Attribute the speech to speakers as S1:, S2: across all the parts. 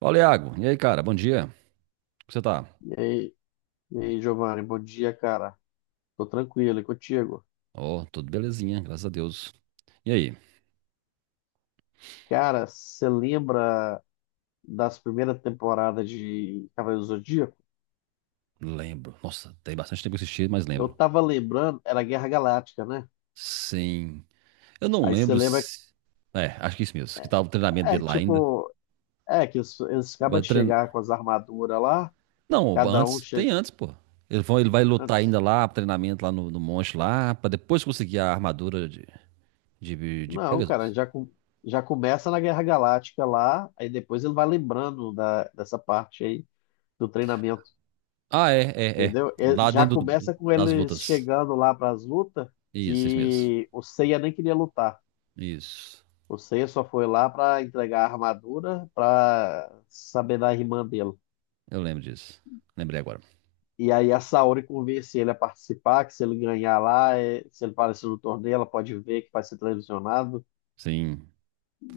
S1: Fala, Iago. E aí, cara? Bom dia. Como você tá?
S2: E aí, e aí, Giovanni, bom dia, cara. Tô tranquilo, e contigo?
S1: Ó, tudo belezinha, graças a Deus. E aí?
S2: Cara, você lembra das primeiras temporadas de Cavaleiros do Zodíaco?
S1: Lembro. Nossa, tem bastante tempo que eu assisti, mas
S2: Eu
S1: lembro.
S2: tava lembrando, era Guerra Galáctica, né?
S1: Sim. Eu não
S2: Aí você
S1: lembro
S2: lembra,
S1: se... É, acho que é isso mesmo. Que tava o treinamento
S2: é
S1: dele lá ainda.
S2: tipo, é que eles acabam
S1: Vai
S2: de
S1: treinar...
S2: chegar com as armaduras lá,
S1: Não,
S2: cada um
S1: antes.
S2: chega
S1: Tem antes, pô. Ele vai lutar
S2: antes.
S1: ainda lá, treinamento lá no monte lá, pra depois conseguir a armadura de
S2: Não, cara,
S1: Pegasus.
S2: já, já começa na Guerra Galáctica lá, aí depois ele vai lembrando da, dessa parte aí do treinamento.
S1: Ah, é, é, é.
S2: Entendeu? É,
S1: Lá
S2: já
S1: dentro
S2: começa com
S1: das
S2: eles
S1: lutas.
S2: chegando lá para as lutas,
S1: Isso mesmo.
S2: que o Seiya nem queria lutar.
S1: Isso.
S2: O Seiya só foi lá para entregar a armadura para saber da irmã dele.
S1: Eu lembro disso. Lembrei agora.
S2: E aí a Saori convence ele a participar, que se ele ganhar lá, se ele aparecer no torneio, ela pode ver que vai ser televisionado.
S1: Sim.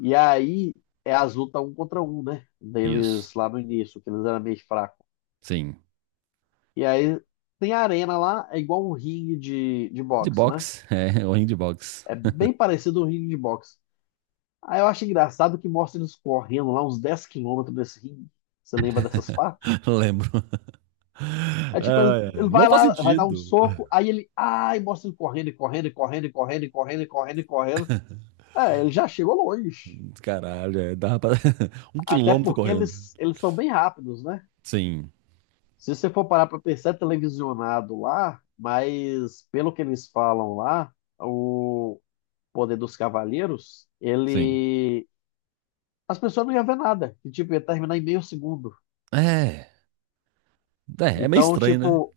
S2: E aí é as lutas um contra um, né?
S1: Isso.
S2: Deles lá no início, que eles eram meio fracos.
S1: Sim.
S2: E aí tem a arena lá, é igual um ringue de
S1: De
S2: boxe, né?
S1: boxe, é, o ringue de boxe.
S2: É bem parecido um ringue de boxe. Aí eu acho engraçado que mostra eles correndo lá uns 10 quilômetros desse ringue. Você lembra dessas partes?
S1: Lembro.
S2: É tipo, ele,
S1: Ah, é.
S2: ele
S1: Não
S2: vai
S1: faz
S2: lá, vai dar um
S1: sentido.
S2: soco, aí ele. Ai, mostra ele correndo, e correndo, e correndo, e correndo, e correndo, e correndo, e correndo. É, ele já chegou longe.
S1: Caralho, é, dava pra... um
S2: Até
S1: quilômetro
S2: porque
S1: correndo.
S2: eles são bem rápidos, né?
S1: Sim,
S2: Se você for parar pra pensar, é televisionado lá, mas pelo que eles falam lá, o poder dos cavaleiros,
S1: sim.
S2: ele. As pessoas não iam ver nada. E, tipo, ia terminar em meio segundo.
S1: É, é meio
S2: Então,
S1: estranho, né?
S2: tipo,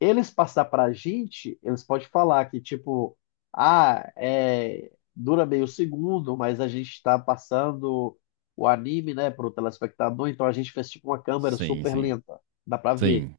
S2: eles passar pra gente, eles podem falar que, tipo, ah, é, dura meio segundo, mas a gente tá passando o anime, né, pro telespectador, então a gente fez, tipo, uma câmera
S1: Sim,
S2: super
S1: sim,
S2: lenta, dá pra ver.
S1: sim.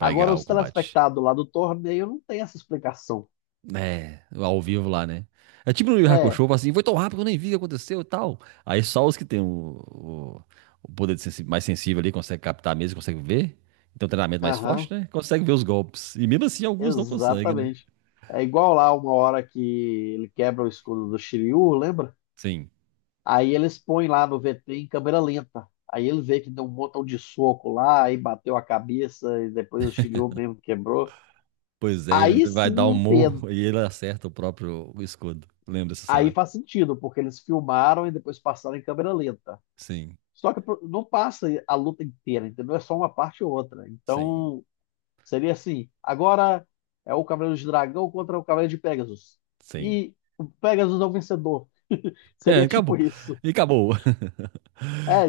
S2: Agora,
S1: o
S2: os
S1: combate.
S2: telespectadores lá do torneio não tem essa explicação.
S1: É, ao vivo lá, né? É tipo no Yu Yu Hakusho,
S2: É,
S1: fala assim, foi tão rápido que eu nem vi o que aconteceu e tal. Aí só os que têm o- o poder de mais sensível ali conseguem captar mesmo, conseguem ver. Então, treinamento mais
S2: aham,
S1: forte, né? Consegue ver os golpes. E mesmo assim, alguns não conseguem, né?
S2: exatamente. É igual lá uma hora que ele quebra o escudo do Shiryu, lembra?
S1: Sim.
S2: Aí eles põem lá no VT em câmera lenta. Aí ele vê que deu um montão de soco lá, aí bateu a cabeça, e depois o chilhou mesmo quebrou.
S1: Pois é,
S2: Aí
S1: ele vai dar
S2: sim
S1: um
S2: entendo.
S1: morro e ele acerta o próprio escudo. Lembra dessa
S2: Aí
S1: cena?
S2: faz sentido, porque eles filmaram e depois passaram em câmera lenta.
S1: Sim,
S2: Só que não passa a luta inteira, entendeu? É só uma parte ou outra.
S1: sim,
S2: Então, seria assim: agora é o Cavaleiro de Dragão contra o Cavaleiro de Pegasus.
S1: sim.
S2: E o Pegasus é o vencedor.
S1: É,
S2: Seria tipo
S1: acabou.
S2: isso.
S1: E acabou.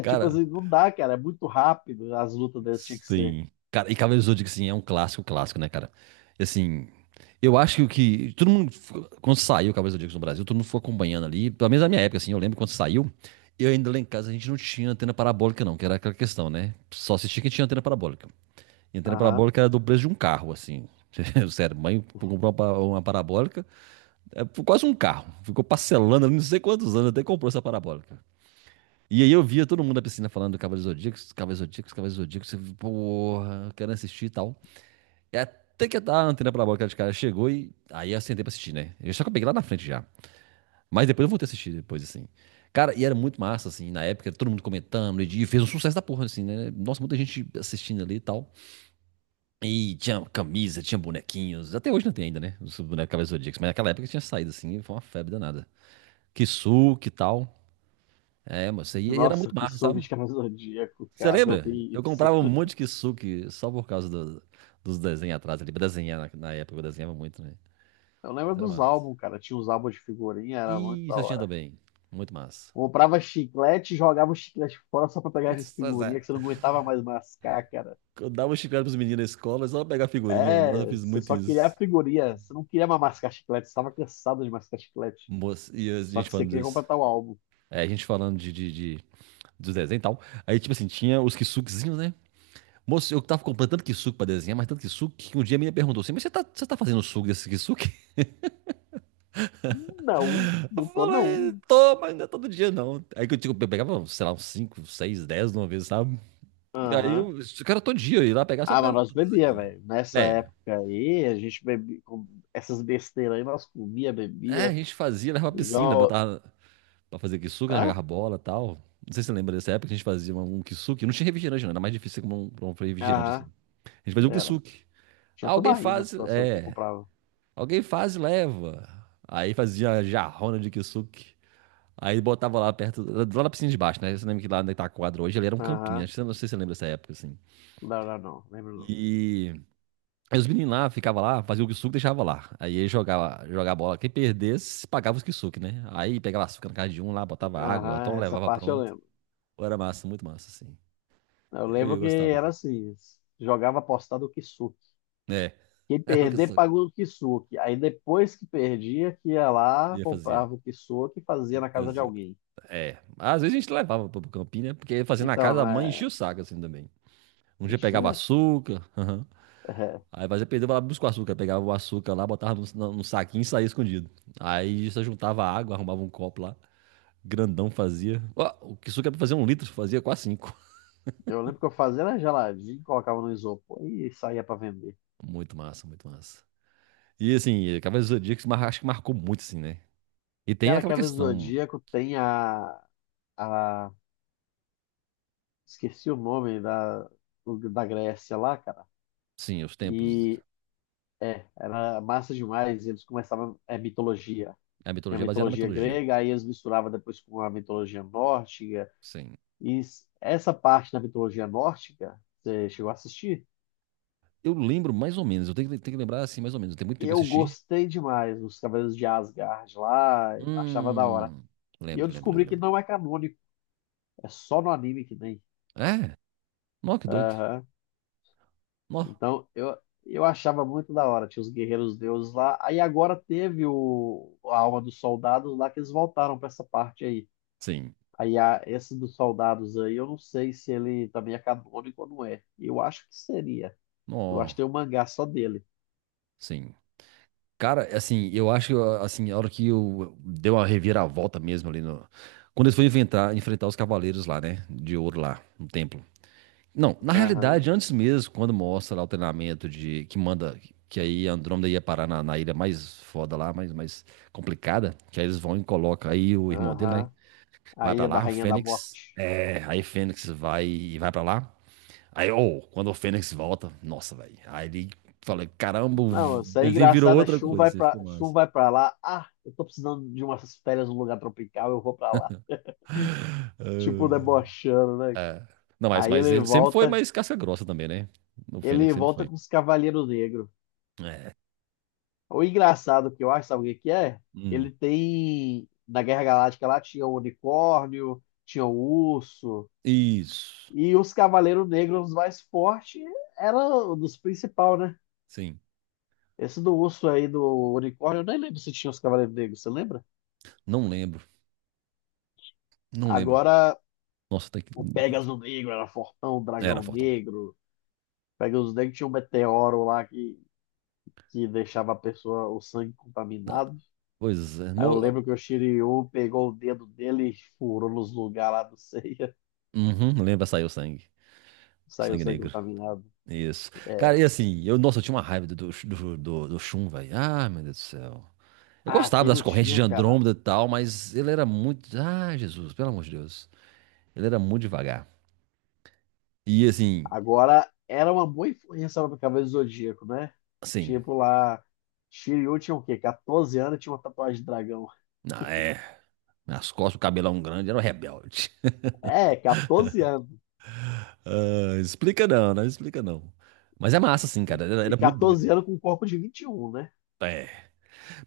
S2: tipo
S1: Cara,
S2: assim, não dá, cara. É muito rápido as lutas deles tinha que ser.
S1: sim. Cara, e Cavaleiros do Zodíaco, assim, é um clássico, clássico, né, cara? E, assim, eu acho que o que. Todo mundo. Quando saiu o Cavaleiros do Zodíaco no Brasil, todo mundo foi acompanhando ali. Pelo menos na minha época, assim, eu lembro quando saiu. Eu ainda lá em casa a gente não tinha antena parabólica, não, que era aquela questão, né? Só assistia quem tinha antena parabólica. E a antena
S2: Aham.
S1: parabólica era do preço de um carro, assim. Sério, mãe comprou uma, uma parabólica, é, por quase um carro. Ficou parcelando ali não sei quantos anos até comprou essa parabólica. E aí eu via todo mundo na piscina falando do Cavaleiros Zodíacos, Cavaleiros Zodíacos, Cavaleiros Zodíacos, você porra, eu quero assistir e tal. E até que a antena parabólica de cara chegou e aí eu sentei pra assistir, né? Eu só que eu peguei lá na frente já. Mas depois eu voltei a assistir depois, assim. Cara, e era muito massa, assim, na época, todo mundo comentando, e fez um sucesso da porra, assim, né? Nossa, muita gente assistindo ali e tal. E tinha camisa, tinha bonequinhos, até hoje não tem ainda, né? Os bonecos Cavaleiros Zodíacos, mas naquela época tinha saído, assim, e foi uma febre danada. Kisuke e tal. É, mas isso aí era
S2: Nossa,
S1: muito
S2: que
S1: massa,
S2: soco
S1: sabe?
S2: de Cavaleiro do Zodíaco,
S1: Você
S2: cara. Eu
S1: lembra?
S2: vi
S1: Eu
S2: isso.
S1: comprava um monte de kisuke só por causa dos desenhos atrás ali. Pra desenhar na época, eu desenhava muito, né?
S2: Eu lembro
S1: Mas era
S2: dos
S1: massa.
S2: álbuns, cara. Tinha os álbuns de figurinha, era muito
S1: E
S2: da
S1: você tinha
S2: hora.
S1: também. Muito massa.
S2: Comprava chiclete, e jogava o chiclete fora só pra pegar de
S1: Pois
S2: figurinha,
S1: é.
S2: que você não aguentava mais mascar, cara.
S1: Eu dava um chiclete pros meninos na escola, só pra pegar a figurinha. Nossa, eu
S2: É,
S1: fiz
S2: você
S1: muito
S2: só queria a
S1: isso.
S2: figurinha. Você não queria mais mascar chiclete, você tava cansado de mascar chiclete.
S1: Moça, e a
S2: Só
S1: gente
S2: que você
S1: falando
S2: queria
S1: disso.
S2: completar o álbum.
S1: É, a gente falando de, dos desenhos e tal. Aí, tipo assim, tinha os kisukezinhos, né? Moço, eu tava comprando tanto kisuke pra desenhar, mas tanto kisuke, que um dia a menina perguntou assim, mas você tá fazendo suco desse kisuke?
S2: Não,
S1: Eu
S2: não tô
S1: falei,
S2: não.
S1: toma, ainda todo dia não. Aí que eu, digo, eu pegava, sei lá, uns 5 6 10 de uma vez, sabe? Aí
S2: Aham.
S1: eu cara todo dia, eu ia lá pegar só
S2: Ah, mas
S1: pra
S2: nós bebia,
S1: desenhar.
S2: velho. Nessa
S1: É,
S2: época aí, a gente bebia com essas besteiras aí, nós comia,
S1: é, a
S2: bebia.
S1: gente fazia, levava pra piscina,
S2: Igual
S1: botava pra fazer kisuke, né?
S2: Ah?
S1: Jogava bola e tal. Não sei se você lembra dessa época que a gente fazia um kisuke. Não tinha refrigerante, não, era mais difícil como um, pra um refrigerante assim.
S2: Aham,
S1: A gente fazia um
S2: era.
S1: kisuke. Ah,
S2: Tinha
S1: alguém
S2: tubaína,
S1: faz,
S2: que eu que
S1: é,
S2: comprava.
S1: alguém faz e leva. Aí fazia jarrona de kisuke. Aí botava lá perto, lá na piscina de baixo, né? Você lembra que lá onde tá a quadra hoje, ele era um campinho,
S2: Aham,
S1: acho que não sei se você lembra dessa época, assim.
S2: não, não, não, lembro não.
S1: E aí os meninos lá ficavam lá, faziam o kisuke e deixava lá. Aí ele jogava, jogava bola. Quem perdesse, pagava os kisuke, né? Aí pegava açúcar na casa de um lá, botava água, então
S2: Aham, essa
S1: levava
S2: parte eu
S1: pronto.
S2: lembro.
S1: Pô, era massa, muito massa, assim.
S2: Eu
S1: Eu,
S2: lembro
S1: eu
S2: que
S1: gostava.
S2: era assim, jogava apostado o Kisuki.
S1: É,
S2: Quem
S1: era o
S2: perder
S1: kisuke.
S2: pagou o Kisuki. Aí depois que perdia, que ia lá,
S1: E eu fazia.
S2: comprava o Kisuki e fazia
S1: E
S2: na casa de
S1: fazia.
S2: alguém.
S1: É. Às vezes a gente levava pro campinho, né? Porque fazia na
S2: Então,
S1: casa, a mãe enchia
S2: né,
S1: o saco, assim, também. Um dia pegava
S2: enchia.
S1: açúcar.
S2: É,
S1: Aí fazia perdeu, vai lá buscar o açúcar. Pegava o açúcar lá, botava num saquinho e saía escondido. Aí só juntava água, arrumava um copo lá. Grandão fazia. Ó, o que suco era pra fazer um litro, fazia quase cinco.
S2: eu lembro que eu fazia era geladinho, colocava no isopor e saía pra vender.
S1: Muito massa, muito massa. E assim, Cavaleiros do Zodíaco acho que marcou muito, assim, né? E tem
S2: Cara,
S1: aquela
S2: Cavaleiro do
S1: questão,
S2: Zodíaco tem a esqueci o nome da Grécia lá, cara.
S1: sim, os templos.
S2: E é, era massa demais. Eles começavam, é mitologia.
S1: A
S2: Tinha
S1: mitologia é baseada na
S2: mitologia
S1: mitologia.
S2: grega, aí eles misturavam depois com a mitologia nórdica.
S1: Sim.
S2: E essa parte da mitologia nórdica, você chegou a assistir?
S1: Eu lembro mais ou menos, eu tenho que, lembrar assim, mais ou menos. Tem muito tempo que eu
S2: Eu
S1: assisti.
S2: gostei demais dos Cavaleiros de Asgard lá, achava da hora.
S1: Hum.
S2: E eu
S1: Lembro, lembro, lembro,
S2: descobri que
S1: lembro.
S2: não é canônico, é só no anime que tem.
S1: É? Nó, que doido.
S2: Aham.
S1: Nó.
S2: Então, eu achava muito da hora, tinha os guerreiros deuses lá. Aí agora teve o, a alma dos soldados lá, que eles voltaram para essa parte aí.
S1: Sim.
S2: Aí a, esse dos soldados aí, eu não sei se ele também é canônico ou não é. Eu acho que seria. Eu acho que
S1: Nó.
S2: tem um mangá só dele.
S1: Sim. Cara, assim, eu acho que assim, a hora que eu dei uma reviravolta mesmo ali no. Quando eles foram enfrentar, enfrentar os cavaleiros lá, né? De ouro lá, no templo. Não, na
S2: Aham,
S1: realidade, antes mesmo, quando mostra lá o treinamento de. Que manda. Que aí Andrômeda ia parar na ilha mais foda lá, mais complicada. Que aí eles vão e colocam. Aí o irmão dele, né?
S2: aham. A
S1: Vai pra
S2: Ilha da
S1: lá, o
S2: Rainha da
S1: Fênix.
S2: Morte.
S1: É, aí Fênix vai e vai pra lá. Aí, ô, quando o Fênix volta, nossa, velho. Aí ele fala, caramba, o
S2: Não, isso é
S1: desenho virou
S2: engraçado. A
S1: outra coisa, assim, ficou
S2: Shun
S1: massa.
S2: vai pra lá. Ah, eu tô precisando de umas férias num lugar tropical, eu vou pra lá. Tipo,
S1: Ai,
S2: debochando, né,
S1: ai.
S2: cara?
S1: É. Não, mas,
S2: Aí
S1: mas
S2: ele
S1: ele sempre foi
S2: volta.
S1: mais casca grossa também, né? O Fênix
S2: Ele
S1: sempre
S2: volta
S1: foi.
S2: com os Cavaleiros Negros.
S1: É.
S2: O engraçado que eu acho, sabe o que que é?
S1: Hum.
S2: Ele tem. Na Guerra Galáctica lá tinha o unicórnio, tinha o urso.
S1: Isso.
S2: E os Cavaleiros Negros mais fortes eram dos principais, né?
S1: Sim.
S2: Esse do urso aí, do unicórnio, eu nem lembro se tinha os Cavaleiros Negros, você lembra?
S1: Não lembro. Não lembro.
S2: Agora,
S1: Nossa, tem que.
S2: o Pegasus Negro era fortão, o
S1: Era
S2: Dragão
S1: fortão.
S2: Negro. Pegasus Negro tinha um meteoro lá que deixava a pessoa, o sangue
S1: Tá.
S2: contaminado.
S1: Pois é.
S2: Aí eu
S1: Mo...
S2: lembro que o Shiryu pegou o dedo dele e furou nos lugares lá do Seiya.
S1: Uhum, lembra, saiu o sangue. O
S2: Saiu
S1: sangue
S2: sangue
S1: negro.
S2: contaminado.
S1: Isso. Cara, e assim, eu, nossa, eu tinha uma raiva do Shun, velho. Ah, meu Deus do céu. Eu
S2: Ah,
S1: gostava
S2: aqui
S1: das
S2: não
S1: correntes de
S2: tinha, cara.
S1: Andrômeda e tal, mas ele era muito. Ah, Jesus, pelo amor de Deus. Ele era muito devagar. E assim,
S2: Agora era uma boa influência lá do Cavaleiro do Zodíaco, né?
S1: assim.
S2: Tipo lá. Shiryu tinha o quê? 14 anos e tinha uma tatuagem de dragão.
S1: Ah, É Nas costas, o cabelão grande, era um rebelde.
S2: É, 14 anos.
S1: Ah, explica não, não explica não. Mas é massa, assim,
S2: E,
S1: cara. Era,
S2: e
S1: era muito doido.
S2: 14 anos com um corpo de 21, né?
S1: É.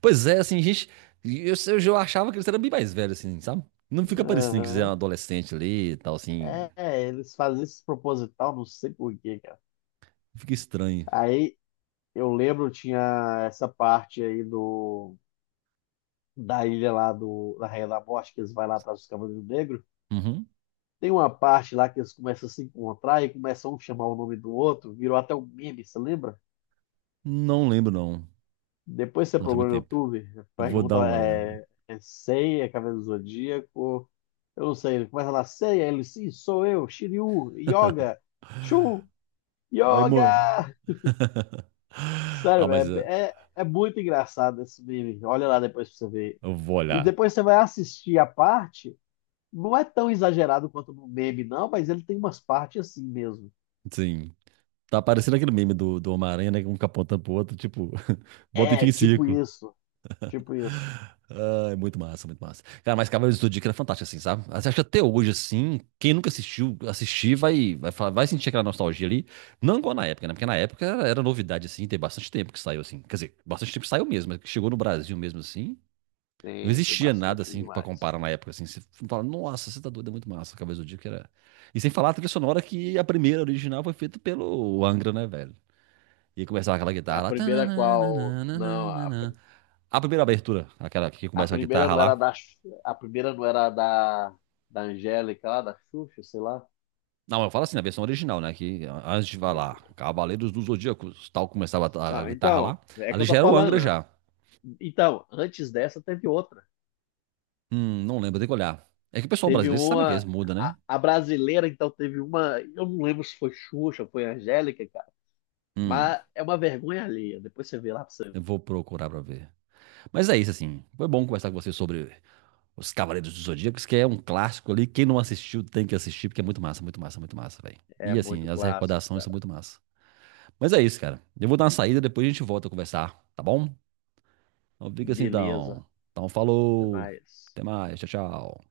S1: Pois é, assim, gente. Eu achava que eles eram bem mais velhos, assim, sabe? Não fica parecendo que eles eram
S2: Aham.
S1: adolescente ali e tal, assim.
S2: É, eles fazem isso proposital, não sei por quê, cara.
S1: Fica estranho.
S2: Aí eu lembro, tinha essa parte aí do da ilha lá do, da Rainha da Morte, que eles vão lá atrás dos Cavaleiros Negros.
S1: Uhum.
S2: Tem uma parte lá que eles começam a se encontrar e começam um a um chamar o nome do outro, virou até um meme, você lembra?
S1: Não lembro, não.
S2: Depois você
S1: Nossa, é
S2: procura
S1: muito
S2: no
S1: tempo.
S2: YouTube,
S1: Eu vou dar
S2: pergunta
S1: uma olhada.
S2: é, é Sei, é Cavaleiro do Zodíaco, eu não sei, ele começa lá, Sei, aí ele, sim, sou eu, Shiryu, Yoga, Shun,
S1: Aí, mano.
S2: Yoga! Sério,
S1: Ah, mas
S2: velho, é muito engraçado esse meme, olha lá depois pra você ver.
S1: eu vou
S2: E
S1: olhar.
S2: depois você vai assistir a parte não é tão exagerado quanto no meme, não, mas ele tem umas partes assim mesmo.
S1: Sim. Tá parecendo aquele meme do Homem-Aranha, né? Um capotando pro outro, tipo, volta e
S2: É,
S1: fica em
S2: tipo
S1: círculo.
S2: isso. Tipo isso.
S1: Ah, é muito massa, muito massa. Cara, mas Cavaleiros do Zodíaco era fantástico, assim, sabe? Você acha que até hoje, assim, quem nunca assistiu, assistir, vai sentir aquela nostalgia ali. Não igual na época, né? Porque na época era, novidade, assim, tem bastante tempo que saiu, assim. Quer dizer, bastante tempo que saiu mesmo, mas que chegou no Brasil mesmo, assim. Não
S2: Tem
S1: existia nada,
S2: bastante
S1: assim, pra
S2: demais.
S1: comparar na época, assim. Você fala, nossa, você tá doido, é muito massa. Cavaleiros do Zodíaco era... E sem falar a trilha sonora que a primeira original foi feita pelo Angra, né, velho? E começava aquela
S2: A
S1: guitarra lá.
S2: primeira qual. Não, a,
S1: Tananana. A primeira abertura, aquela que
S2: a
S1: começa com a
S2: primeira
S1: guitarra
S2: não era
S1: lá.
S2: da. A primeira não era da. Da Angélica lá, da Xuxa, sei lá.
S1: Não, eu falo assim, na versão original, né? Que antes de falar, Cavaleiros do Zodíaco, tal, começava a
S2: Não,
S1: guitarra
S2: então,
S1: lá.
S2: é que
S1: Ali
S2: eu tô
S1: já era o Angra
S2: falando. Né?
S1: já.
S2: Então, antes dessa teve outra.
S1: Não lembro, tem que olhar. É que o pessoal
S2: Teve
S1: brasileiro, você sabe que eles
S2: uma.
S1: mudam,
S2: A,
S1: né?
S2: a brasileira, então, teve uma. Eu não lembro se foi Xuxa, foi Angélica, cara.
S1: Hum,
S2: Mas é uma vergonha alheia. Depois você vê lá pra você
S1: eu vou procurar pra ver. Mas é isso, assim. Foi bom conversar com você sobre os Cavaleiros do Zodíaco, que é um clássico ali. Quem não assistiu tem que assistir, porque é muito massa, muito massa, muito massa, velho.
S2: É
S1: E
S2: muito
S1: assim, as
S2: clássico,
S1: recordações são
S2: cara.
S1: muito massa. Mas é isso, cara. Eu vou dar uma saída, depois a gente volta a conversar, tá bom? Então fica assim,
S2: Beleza.
S1: então. Então
S2: Até
S1: falou.
S2: mais.
S1: Até mais, tchau, tchau.